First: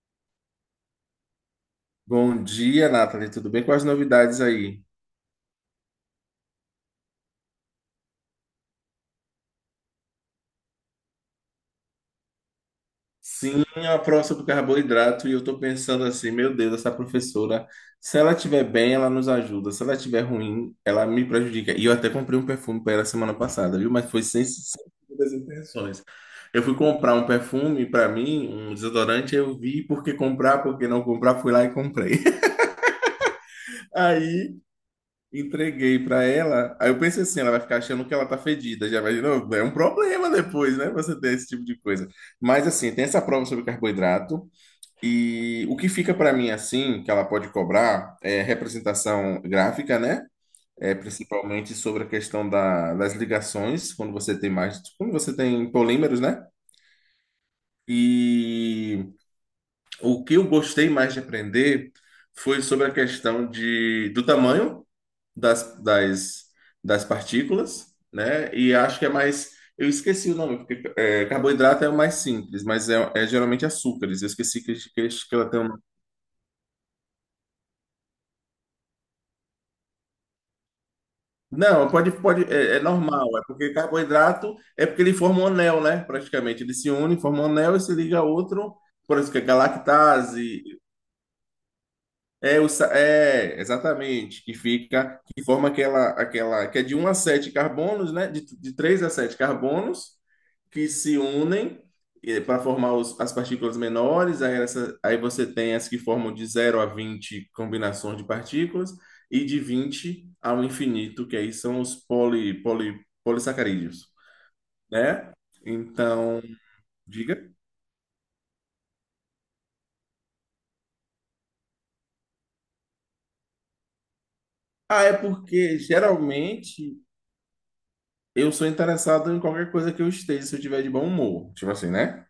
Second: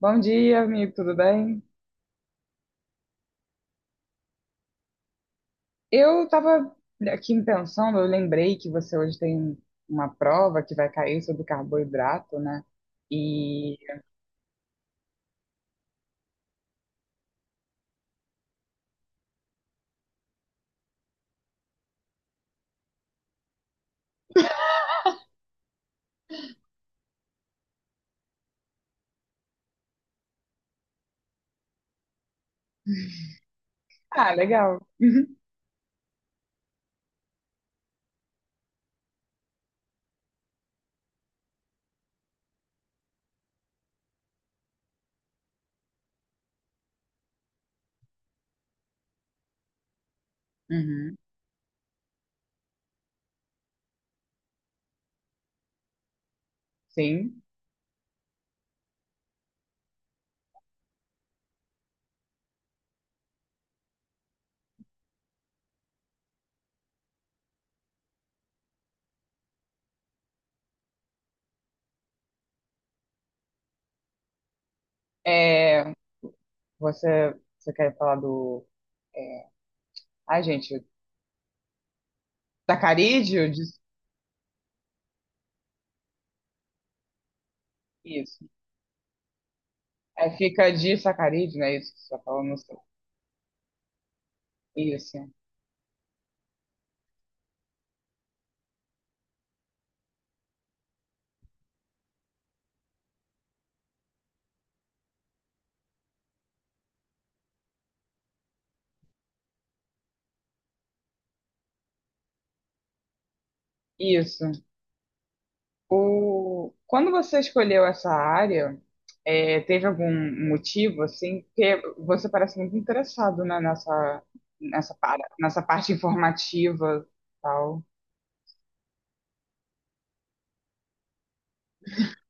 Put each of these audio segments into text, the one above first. Bom dia, amigo, tudo bem? Bom dia, Nathalie. Tudo bem? Quais as novidades aí? Eu estava aqui pensando, eu lembrei que você hoje tem uma prova que vai cair sobre carboidrato, né? Sim, E. a prova sobre carboidrato e eu tô pensando assim, meu Deus, essa professora, se ela estiver bem, ela nos ajuda. Se ela estiver ruim, ela me prejudica. E eu até comprei um perfume para ela semana passada, viu? Mas foi sem segundas intenções. Eu fui comprar um perfume para mim, um desodorante, eu vi por que comprar, por que não comprar, fui lá e comprei. Ah, Aí legal. Entreguei pra ela. Aí eu pensei assim, ela vai ficar achando que ela tá fedida. Já vai, não, é um problema depois, né? Você ter esse tipo de coisa. Mas assim, tem essa prova sobre carboidrato e o que fica pra mim assim, que ela pode cobrar é representação gráfica, né? É Uhum, principalmente sobre a questão das ligações, quando você tem mais, quando você tem polímeros, né? sim. E o que eu gostei mais de aprender foi sobre a questão do tamanho das, das, das partículas, né? E acho que é mais. Eu esqueci o nome, porque é, carboidrato é o mais simples, mas é geralmente açúcares. Eu esqueci que ela tem um. É, você quer falar do. é, Ai, gente, Não, pode, é normal, é sacarídeo? porque Dis- carboidrato é porque ele forma um anel, né? Praticamente. Ele se une, forma um anel e se liga a Isso. outro. Por isso que é É, galactase. fica disacarídeo, não é isso que você está falando? É, exatamente, que Isso. fica, que forma aquela, que é de um a 7 carbonos, né? De 3 a 7 carbonos, que se unem para formar as partículas menores, aí, aí você tem as que formam de zero a vinte combinações de partículas, e de 20 ao infinito, que aí são os polissacarídeos, Isso. né? Então, O... Quando você diga. escolheu essa área, teve algum motivo, assim, porque você parece muito interessado, né, Ah, é nessa porque parte geralmente informativa e tal. eu sou interessado em qualquer coisa que eu esteja, se eu tiver de bom humor. Tipo assim, né?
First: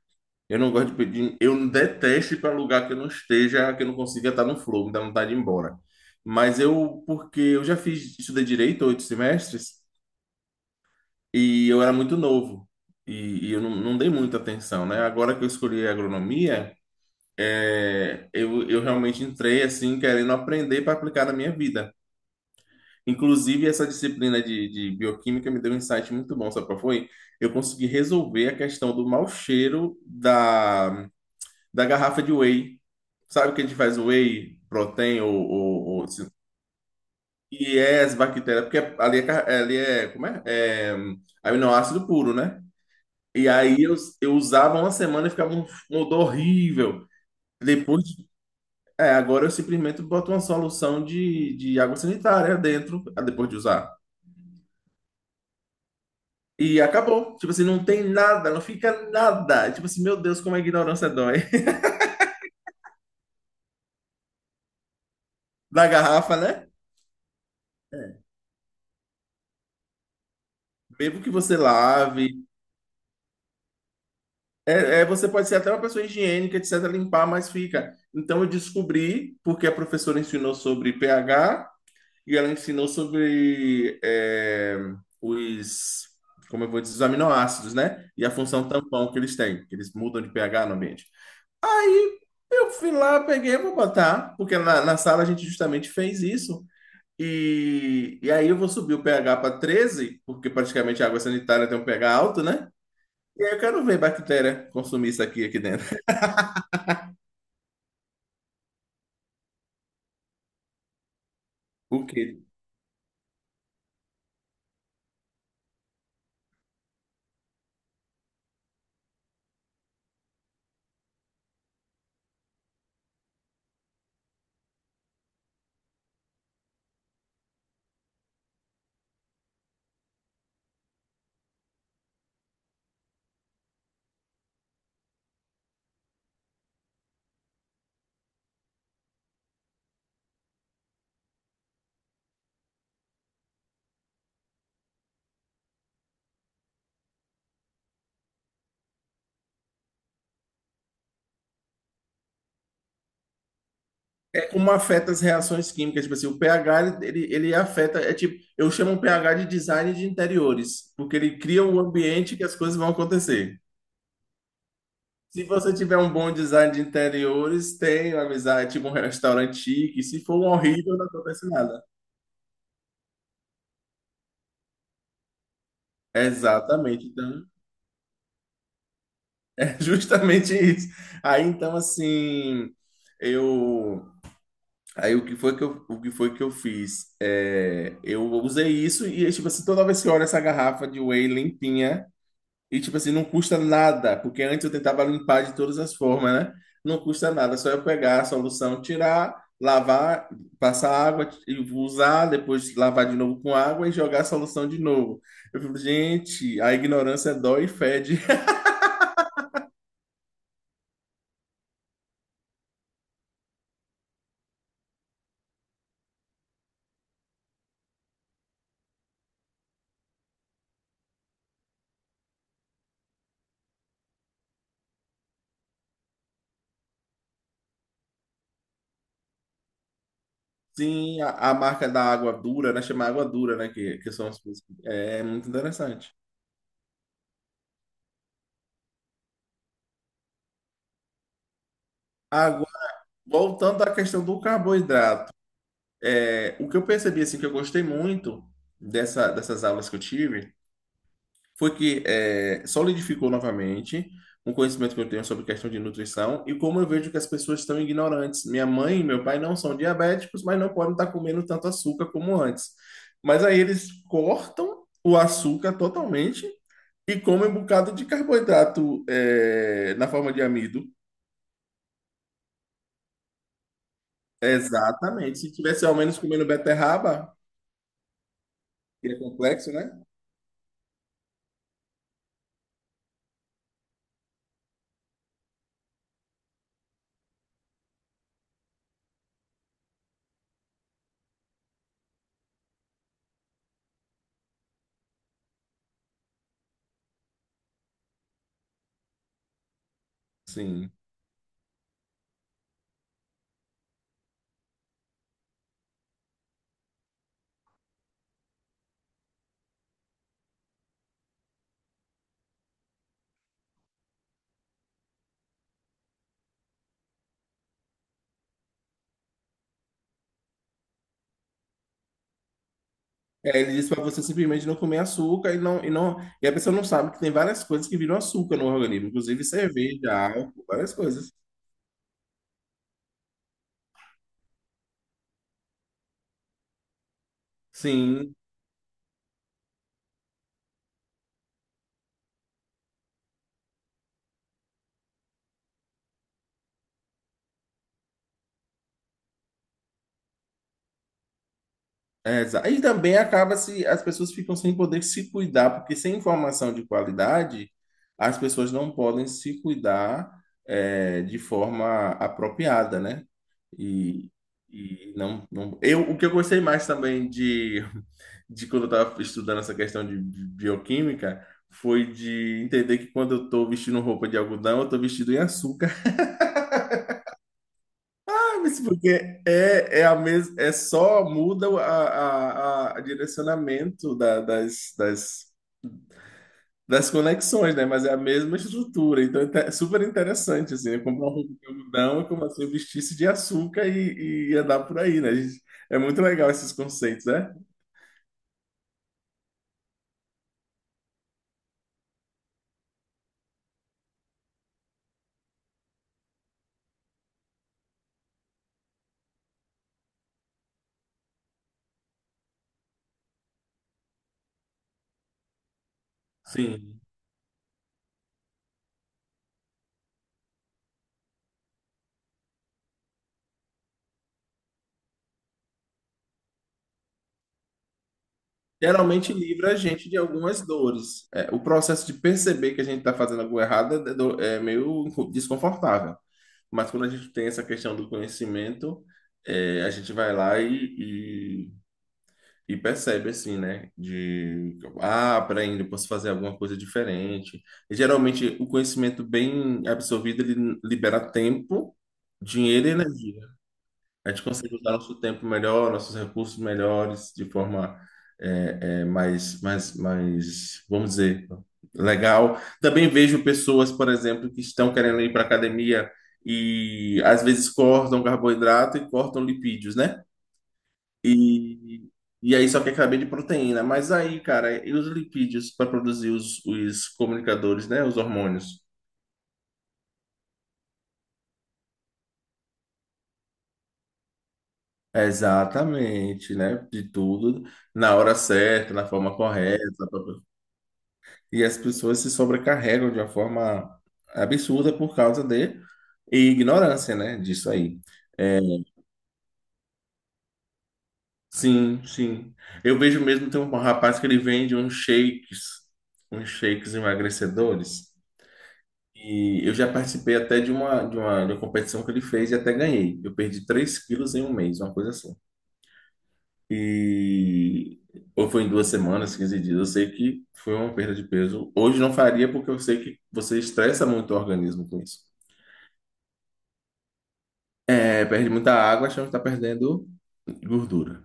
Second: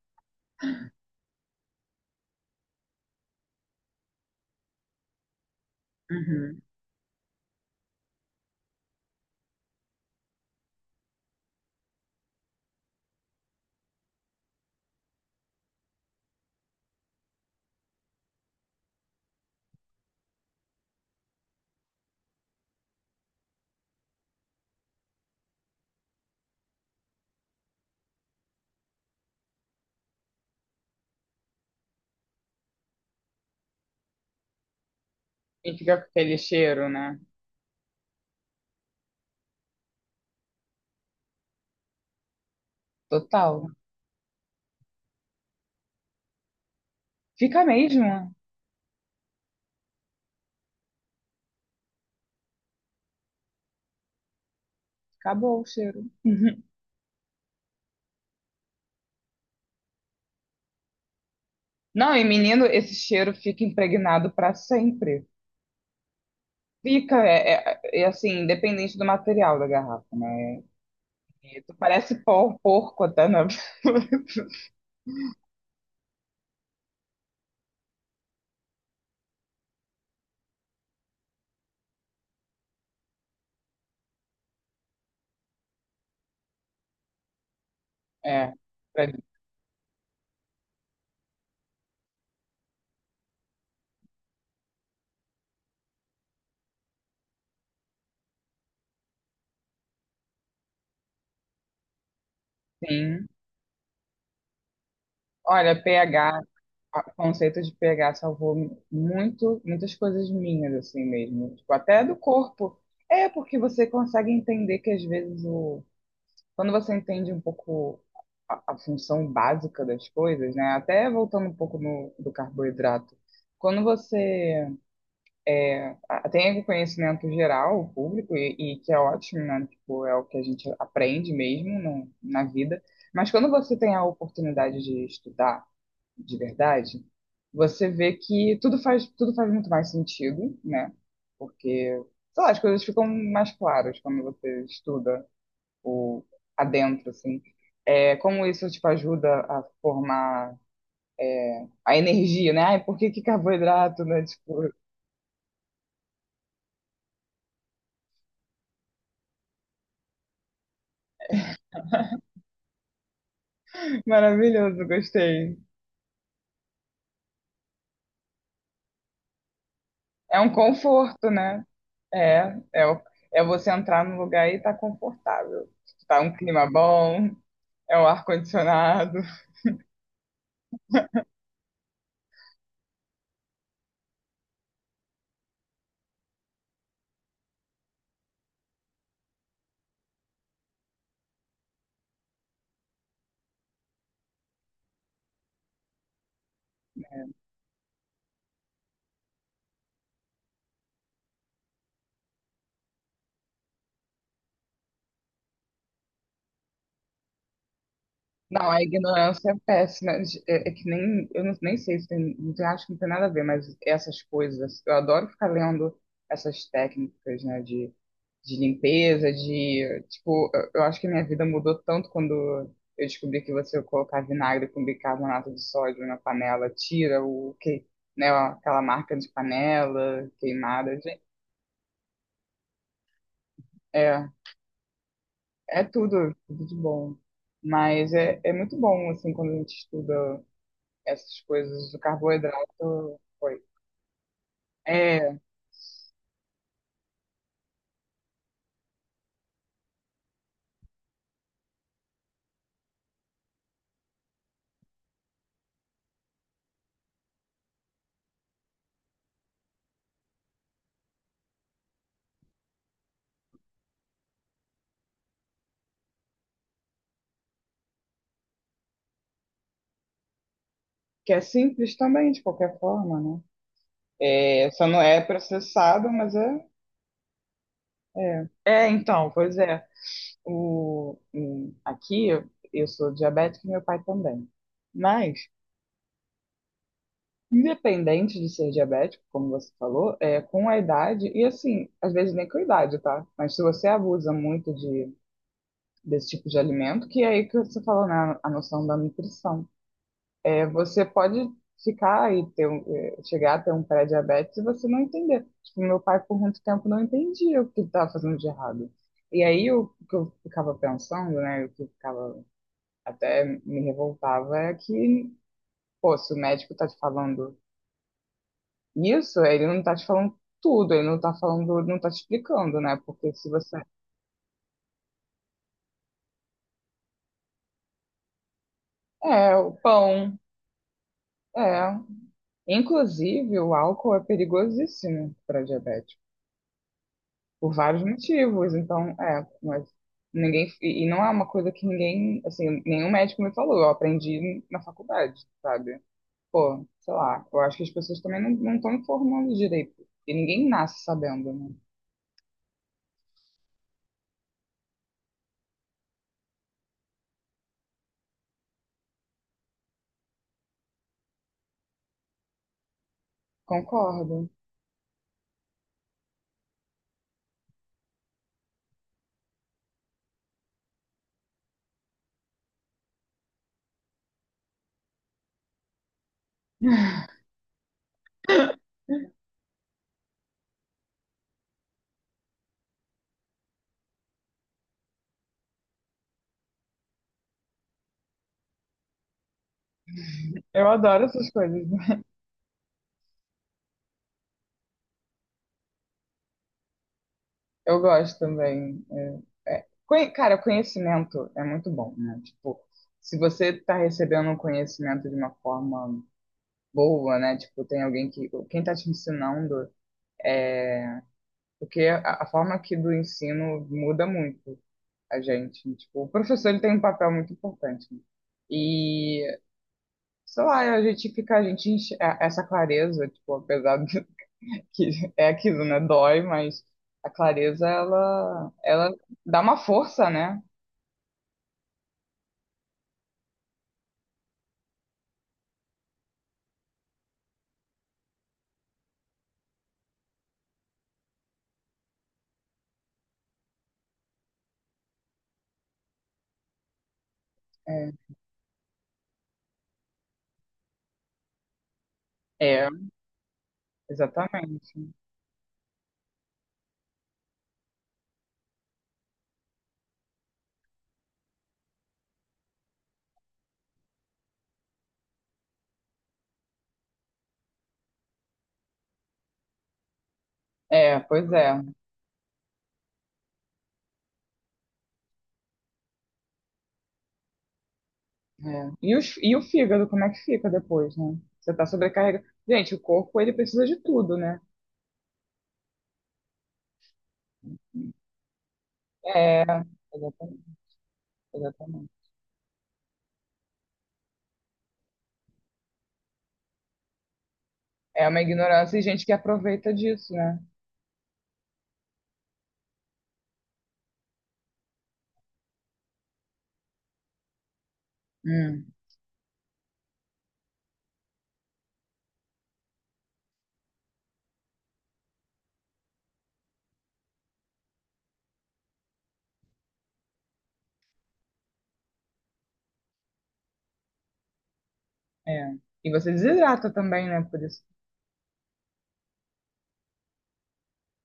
Eu não gosto de pedir, eu detesto ir para lugar que eu não esteja, que eu não consiga estar no flow, me dá vontade de ir embora. Mas Uhum. eu, porque eu já fiz, estudei direito 8 semestres e eu era muito novo e eu não dei muita atenção, né? Agora que eu escolhi a agronomia, é, eu realmente entrei assim, querendo aprender para aplicar na minha vida. Inclusive, essa disciplina de bioquímica me deu um insight muito bom, sabe qual foi? Eu consegui resolver a questão do mau cheiro da, da garrafa de whey. Sabe o que a gente faz whey protein ou, E ou, fica ou- com assim, aquele cheiro, né? e é as bactérias, porque ali é, ali é como é? É aminoácido puro, né? E Total. aí eu usava uma semana e ficava um, um odor horrível. Fica Depois, de- mesmo. é, agora eu simplesmente boto uma solução de água sanitária dentro, ah, depois de usar. Acabou o cheiro. Uhum. E acabou. Tipo assim, não tem nada, não fica nada. Tipo assim, meu Deus, como a ignorância dói. Não, e menino, esse cheiro fica impregnado para sempre. Da garrafa, né? Fica, é assim, independente do material da garrafa, né? Mesmo que você E tu parece lave. pó, porco até, na Você pode ser até uma pessoa higiênica, etc., limpar, mas fica. Então eu descobri, porque a professora ensinou sobre pH e ela ensinou sobre os, como eu vou dizer, os aminoácidos, né? E a função tampão É, que eles têm, que eles mudam de pH no ambiente. Aí eu fui lá, peguei, vou botar, porque na sala a gente justamente fez isso. E aí eu vou subir o pH para 13, porque praticamente a água sanitária tem um pH alto, né? Sim. E aí eu quero ver bactéria consumir isso aqui, aqui Olha, dentro. pH, o conceito de pH salvou muito, muitas coisas minhas, assim mesmo. Tipo, até O do quê? corpo. É, porque você consegue entender que às vezes o. Quando você entende um pouco a função básica das coisas, né? Até voltando um pouco no, do carboidrato. Quando você tem o conhecimento geral, o público, e que é ótimo, né? Tipo, é o que a gente aprende mesmo no, na vida. Mas quando você tem a oportunidade de estudar, de verdade, você vê que tudo faz muito mais sentido, né? Porque, sei lá, as coisas ficam mais claras quando você estuda o adentro, assim. É, como isso, tipo, ajuda a formar a energia, né? Ai, por que que carboidrato, né? É como Tipo, afeta as reações químicas. Tipo assim, o pH, ele afeta. É tipo, eu chamo o pH de design de interiores, porque ele cria um ambiente que as coisas vão acontecer. maravilhoso, Se gostei. você tiver um bom design de interiores, tem uma amizade, tipo um restaurante chique. Se for É um um horrível, não conforto, acontece né? nada. É, é, o- é você entrar num lugar e tá confortável. Tá um clima Exatamente. bom, Então, é o ar-condicionado. justamente isso. Aí então assim, eu aí o que foi que eu fiz? É, eu usei isso e tipo assim, toda vez que eu olho essa garrafa de whey limpinha e tipo assim, não custa nada, porque antes eu tentava limpar de todas as formas, né? Não custa nada, só eu pegar a solução, tirar, lavar, passar água e usar, depois lavar de novo com água e jogar a solução de novo. Eu fico, gente, a ignorância dói e fede. Não, a ignorância é péssima. É, é que nem, eu não- nem sei se tem, acho que não tem nada a ver, mas essas coisas, eu adoro ficar lendo essas técnicas, né, de limpeza, de, tipo, eu acho que a minha vida mudou tanto quando eu descobri que você colocar vinagre com bicarbonato de sódio na panela, tira o que, né, aquela marca de panela queimada, de- Sim, a marca da água dura, né? Chama água dura, né? Que são é, as coisas. É muito é, interessante. tudo, tudo de bom. Mas é, é muito bom, assim, quando a gente estuda essas coisas do Agora, carboidrato foi. voltando à questão do carboidrato, É, é, o que eu percebi, assim, que eu gostei muito dessas aulas que eu tive, foi que é, solidificou novamente um conhecimento que eu tenho sobre questão de nutrição e como eu vejo que as pessoas estão ignorantes. Minha mãe e meu pai não são diabéticos, mas não podem estar comendo tanto açúcar como antes. Mas aí eles cortam o açúcar totalmente e come um bocado de carboidrato é, na forma de amido. que é simples também, de qualquer forma, né? É, só não é Exatamente. Se tivesse ao processado, menos mas comendo é, beterraba, é. É, que é então, pois complexo, é. né? Aqui eu sou diabética e meu pai também. Mas, independente de ser diabético, como você falou, é, com a idade, e assim, às vezes nem com a idade, tá? Mas se você abusa muito de, desse tipo de alimento, que é aí que você falou, né, a noção da nutrição. É, Sim. você pode ficar e ter, um- eh, chegar a ter um pré-diabetes e você não entender. Tipo, meu pai por muito tempo não entendia o que estava fazendo de errado. E aí o que eu ficava pensando, né, o que eu ficava até me revoltava é que, pô, se o médico tá te falando isso, ele não tá te falando tudo, ele não tá falando, não tá te explicando, né? Porque se É, ele você disse para você simplesmente não comer açúcar e não. E a pessoa não sabe que tem várias coisas que viram açúcar no organismo, inclusive é o cerveja, pão, álcool, várias coisas. é, inclusive o álcool é perigosíssimo para diabético. Por vários Sim. motivos. Então, é, mas ninguém. E não é uma coisa que ninguém. Assim, nenhum médico me falou. Eu aprendi na faculdade, sabe? Pô, sei lá. Eu acho que as pessoas também não estão informando direito. E ninguém nasce sabendo, né? E também acaba se as pessoas ficam sem poder se cuidar, porque sem informação de qualidade, as pessoas não podem se cuidar é, de forma apropriada, né? E, Concordo. e não, não. Eu, o que eu gostei mais também de quando eu estava estudando essa questão de bioquímica foi de entender que quando eu estou vestindo roupa de algodão, eu estou vestido em açúcar. Mas porque é, é a mes, é só muda a direcionamento das conexões, né? Mas é a mesma estrutura, então é super interessante, Eu assim, né? adoro Comprar um essas roupa de coisas. algodão e começar a vestir-se de açúcar e andar por aí, né? A gente é muito legal esses conceitos, né? Eu gosto também. É, é. Conhe- Cara, conhecimento é muito bom, né? Tipo, se você tá recebendo um conhecimento de uma forma boa, né? Tipo, tem alguém que. Quem tá te ensinando. é, Porque a forma aqui do ensino muda muito a gente. Tipo, o professor ele tem um Sim. papel muito importante. Né? E, sei lá, a gente essa clareza, tipo, apesar de que é aquilo, né? Dói, mas a clareza, ela Geralmente dá livra a uma gente de força, né? algumas dores. É, o processo de perceber que a gente está fazendo algo errado é, é meio desconfortável. Mas quando a gente tem essa questão do conhecimento, é, a gente vai lá e percebe assim, né? De ah, peraí, eu posso fazer alguma coisa diferente. E, É, geralmente o conhecimento bem absorvido ele libera tempo, é, dinheiro e energia. A gente consegue usar exatamente. nosso tempo melhor, nossos recursos melhores, de forma é, é, mais, vamos dizer, legal. Também vejo pessoas, por exemplo, que estão querendo ir para academia e às vezes cortam carboidrato e cortam lipídios, né? É, pois é. E, e aí só que acabei de proteína. Mas aí, cara, e os lipídios para produzir os comunicadores, né? Os hormônios. É. E, os, e o fígado, como é que fica depois, né? Você tá sobrecarregado. Gente, o corpo, ele precisa de tudo, né? Exatamente, né? De tudo na hora certa, na forma É, correta. Pá, pá, pá. exatamente. E as Exatamente. pessoas se sobrecarregam de uma forma absurda por causa de ignorância, né? Disso aí. É uma É, ignorância e gente que aproveita disso, né? sim, sim. Eu vejo mesmo, tem um rapaz que ele vende uns shakes emagrecedores. Hum, E eu já participei até de uma competição que ele fez e até ganhei. Eu perdi 3 quilos em 1 mês, uma coisa assim. E. Ou foi em duas semanas, 15 dias. Eu sei que foi uma perda de peso. Hoje não faria porque eu sei que você estressa muito o organismo com isso. é. E você desidrata também, né? Por isso. É, perde muita água, achando que está perdendo gordura.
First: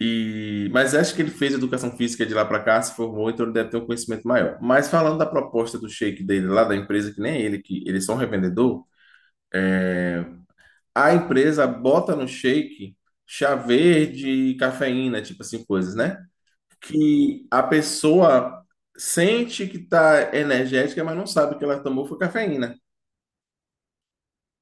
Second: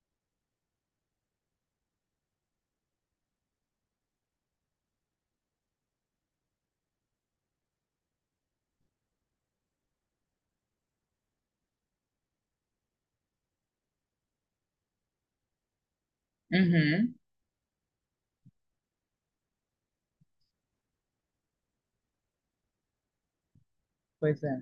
E, mas acho que ele fez educação física de lá para cá, se formou, então ele deve ter um conhecimento maior. Mas falando da proposta do shake dele lá da empresa, que nem ele, que ele é só um revendedor, a empresa bota no shake chá verde, cafeína, tipo assim, coisas, né? Uhum, Que a pessoa sente que tá energética, mas não sabe que ela tomou foi cafeína. pois é.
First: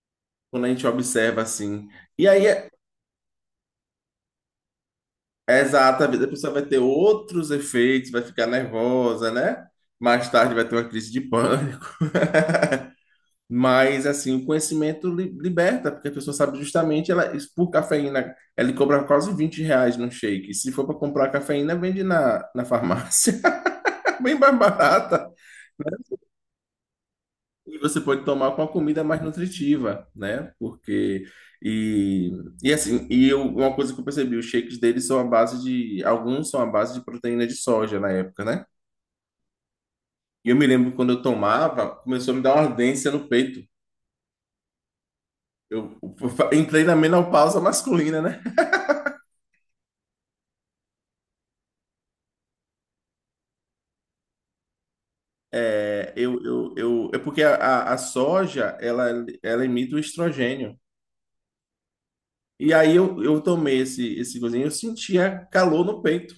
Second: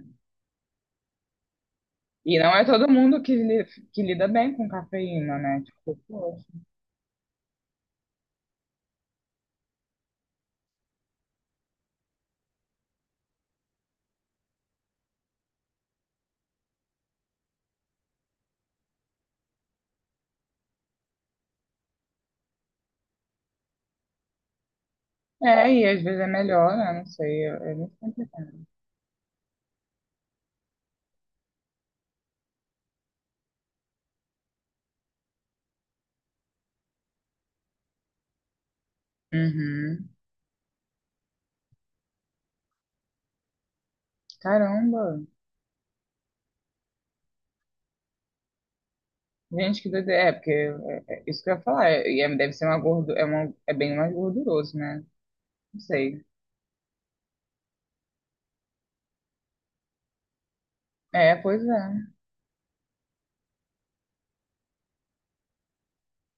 Quando a gente observa assim. E E aí, não é é todo mundo que, que lida bem com cafeína, né? é Tipo, exato, às vezes a poxa. pessoa vai ter outros efeitos, vai ficar nervosa, né? Mais tarde vai ter uma crise de pânico. Mas, assim, o conhecimento liberta, porque a pessoa sabe justamente, ela, isso por cafeína, ela cobra quase 20 reais no shake. Se for para comprar cafeína, vende na farmácia, bem mais barata. É, e às Né? vezes é melhor, né? Não sei, é, é E muito você pode tomar com complicado. a comida mais nutritiva, né? Porque. E, e assim, e eu, uma coisa que eu percebi, os shakes deles são a base de. Alguns são a base de proteína de soja na época, né? Uhum. E eu me lembro que quando eu tomava, começou a me dar uma ardência no peito. Caramba. Eu, entrei na menopausa masculina, né? Gente, que doideira. É, porque é, é isso que eu ia falar. Deve ser uma gordo, é, uma, é bem mais gorduroso, né? Não É, sei. É porque a soja, ela emite o estrogênio. É, pois é. E aí eu tomei esse cozinho, eu sentia calor no peito.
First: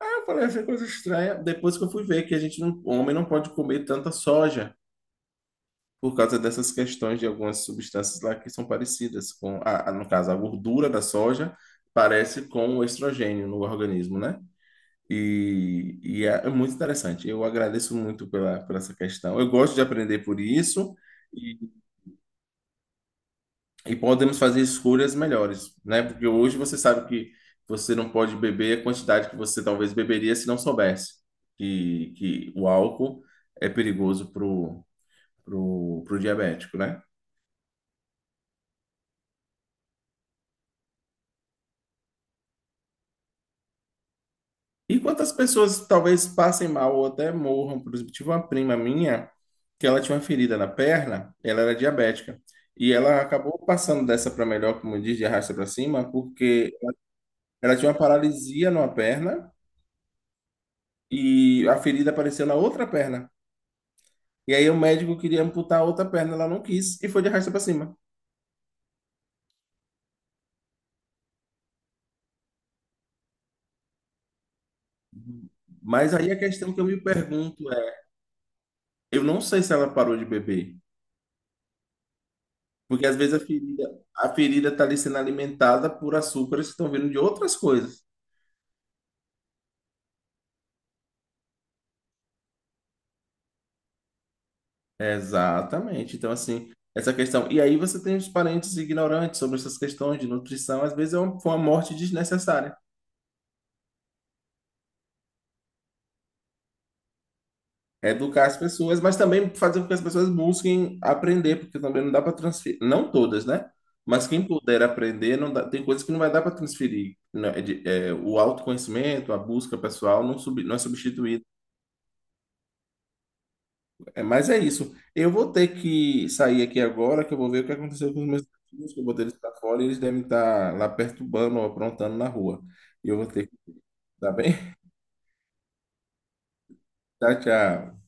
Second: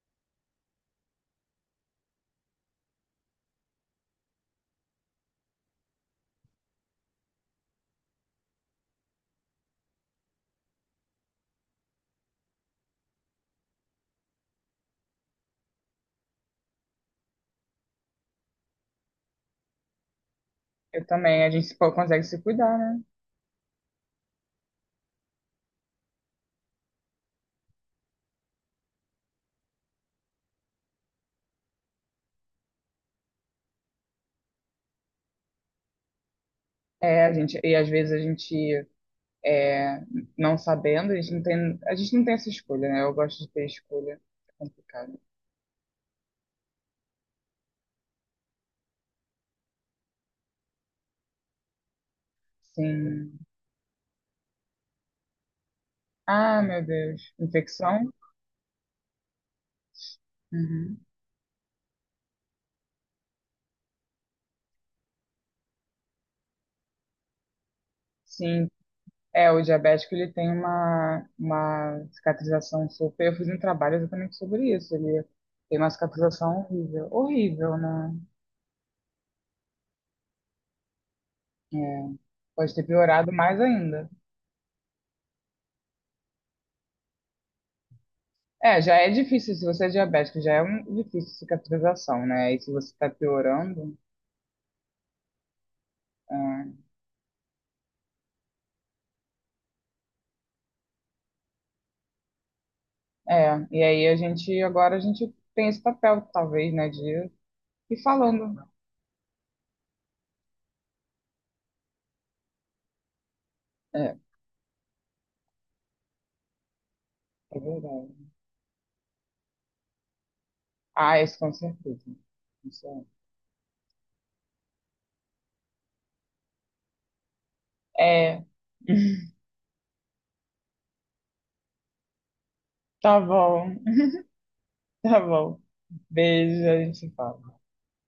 Aí eu falei, essa é coisa estranha. Depois que eu fui ver que a gente não, o homem não pode comer tanta soja por causa dessas questões de algumas substâncias lá que são parecidas com, no caso, a gordura da soja parece com o estrogênio no organismo, né? É muito interessante. Eu agradeço muito pela, por essa questão. Eu gosto de aprender por isso. Eu também. A gente se- consegue se cuidar, né? E podemos fazer escolhas melhores, né? Porque hoje você sabe que você não pode beber a quantidade que você talvez beberia se não soubesse que o álcool é perigoso pro, pro diabético, né? É, a gente, e às vezes a gente é, não sabendo, a gente não tem essa escolha, né? Eu gosto de ter escolha, é E complicado. quantas pessoas talvez passem mal ou até morram? Por exemplo, tive uma prima minha que ela tinha uma ferida na perna, ela era diabética. E ela Sim. acabou passando dessa para melhor, como diz, de arrasta para cima, Ah, porque meu Deus. ela tinha uma Infecção? paralisia numa perna Uhum. e a ferida apareceu na outra perna. E aí o médico queria amputar a outra perna, ela não quis e foi de arrasta para cima. Sim. É, o diabético ele tem uma cicatrização super. Eu fiz um trabalho exatamente sobre isso. Ele tem uma Mas aí a cicatrização questão que eu me horrível. pergunto Horrível, é, né? eu não sei se ela parou de beber, É, pode ter porque às piorado vezes mais ainda. a ferida está ali sendo alimentada por açúcares que estão vindo de outras coisas. É, já é difícil, se você é diabético, já é um, difícil cicatrização, né? E se você está piorando. Exatamente. Então, assim, É. essa questão. E aí você tem os parentes ignorantes sobre essas questões de nutrição, às vezes foi uma morte desnecessária. É, e aí a gente, agora a gente tem esse papel, talvez, né, de ir É educar falando. as pessoas, mas também fazer com que as pessoas busquem aprender, porque também não dá para transferir, não todas, né? É, Mas quem puder aprender, não dá- tem coisas que não vai dar para transferir. Né? é verdade. O autoconhecimento, a busca pessoal não, não é Ah, isso substituído. com certeza. Isso É, mas é isso. Eu vou ter que sair aqui agora, que eu vou ver o que aconteceu com os é. É, meus filhos, que eu botei eles para fora e eles devem estar lá perturbando ou aprontando na rua. E eu tá vou ter que, bom, tá bem? tá bom. Beijo, a gente se Tchau, fala. tchau.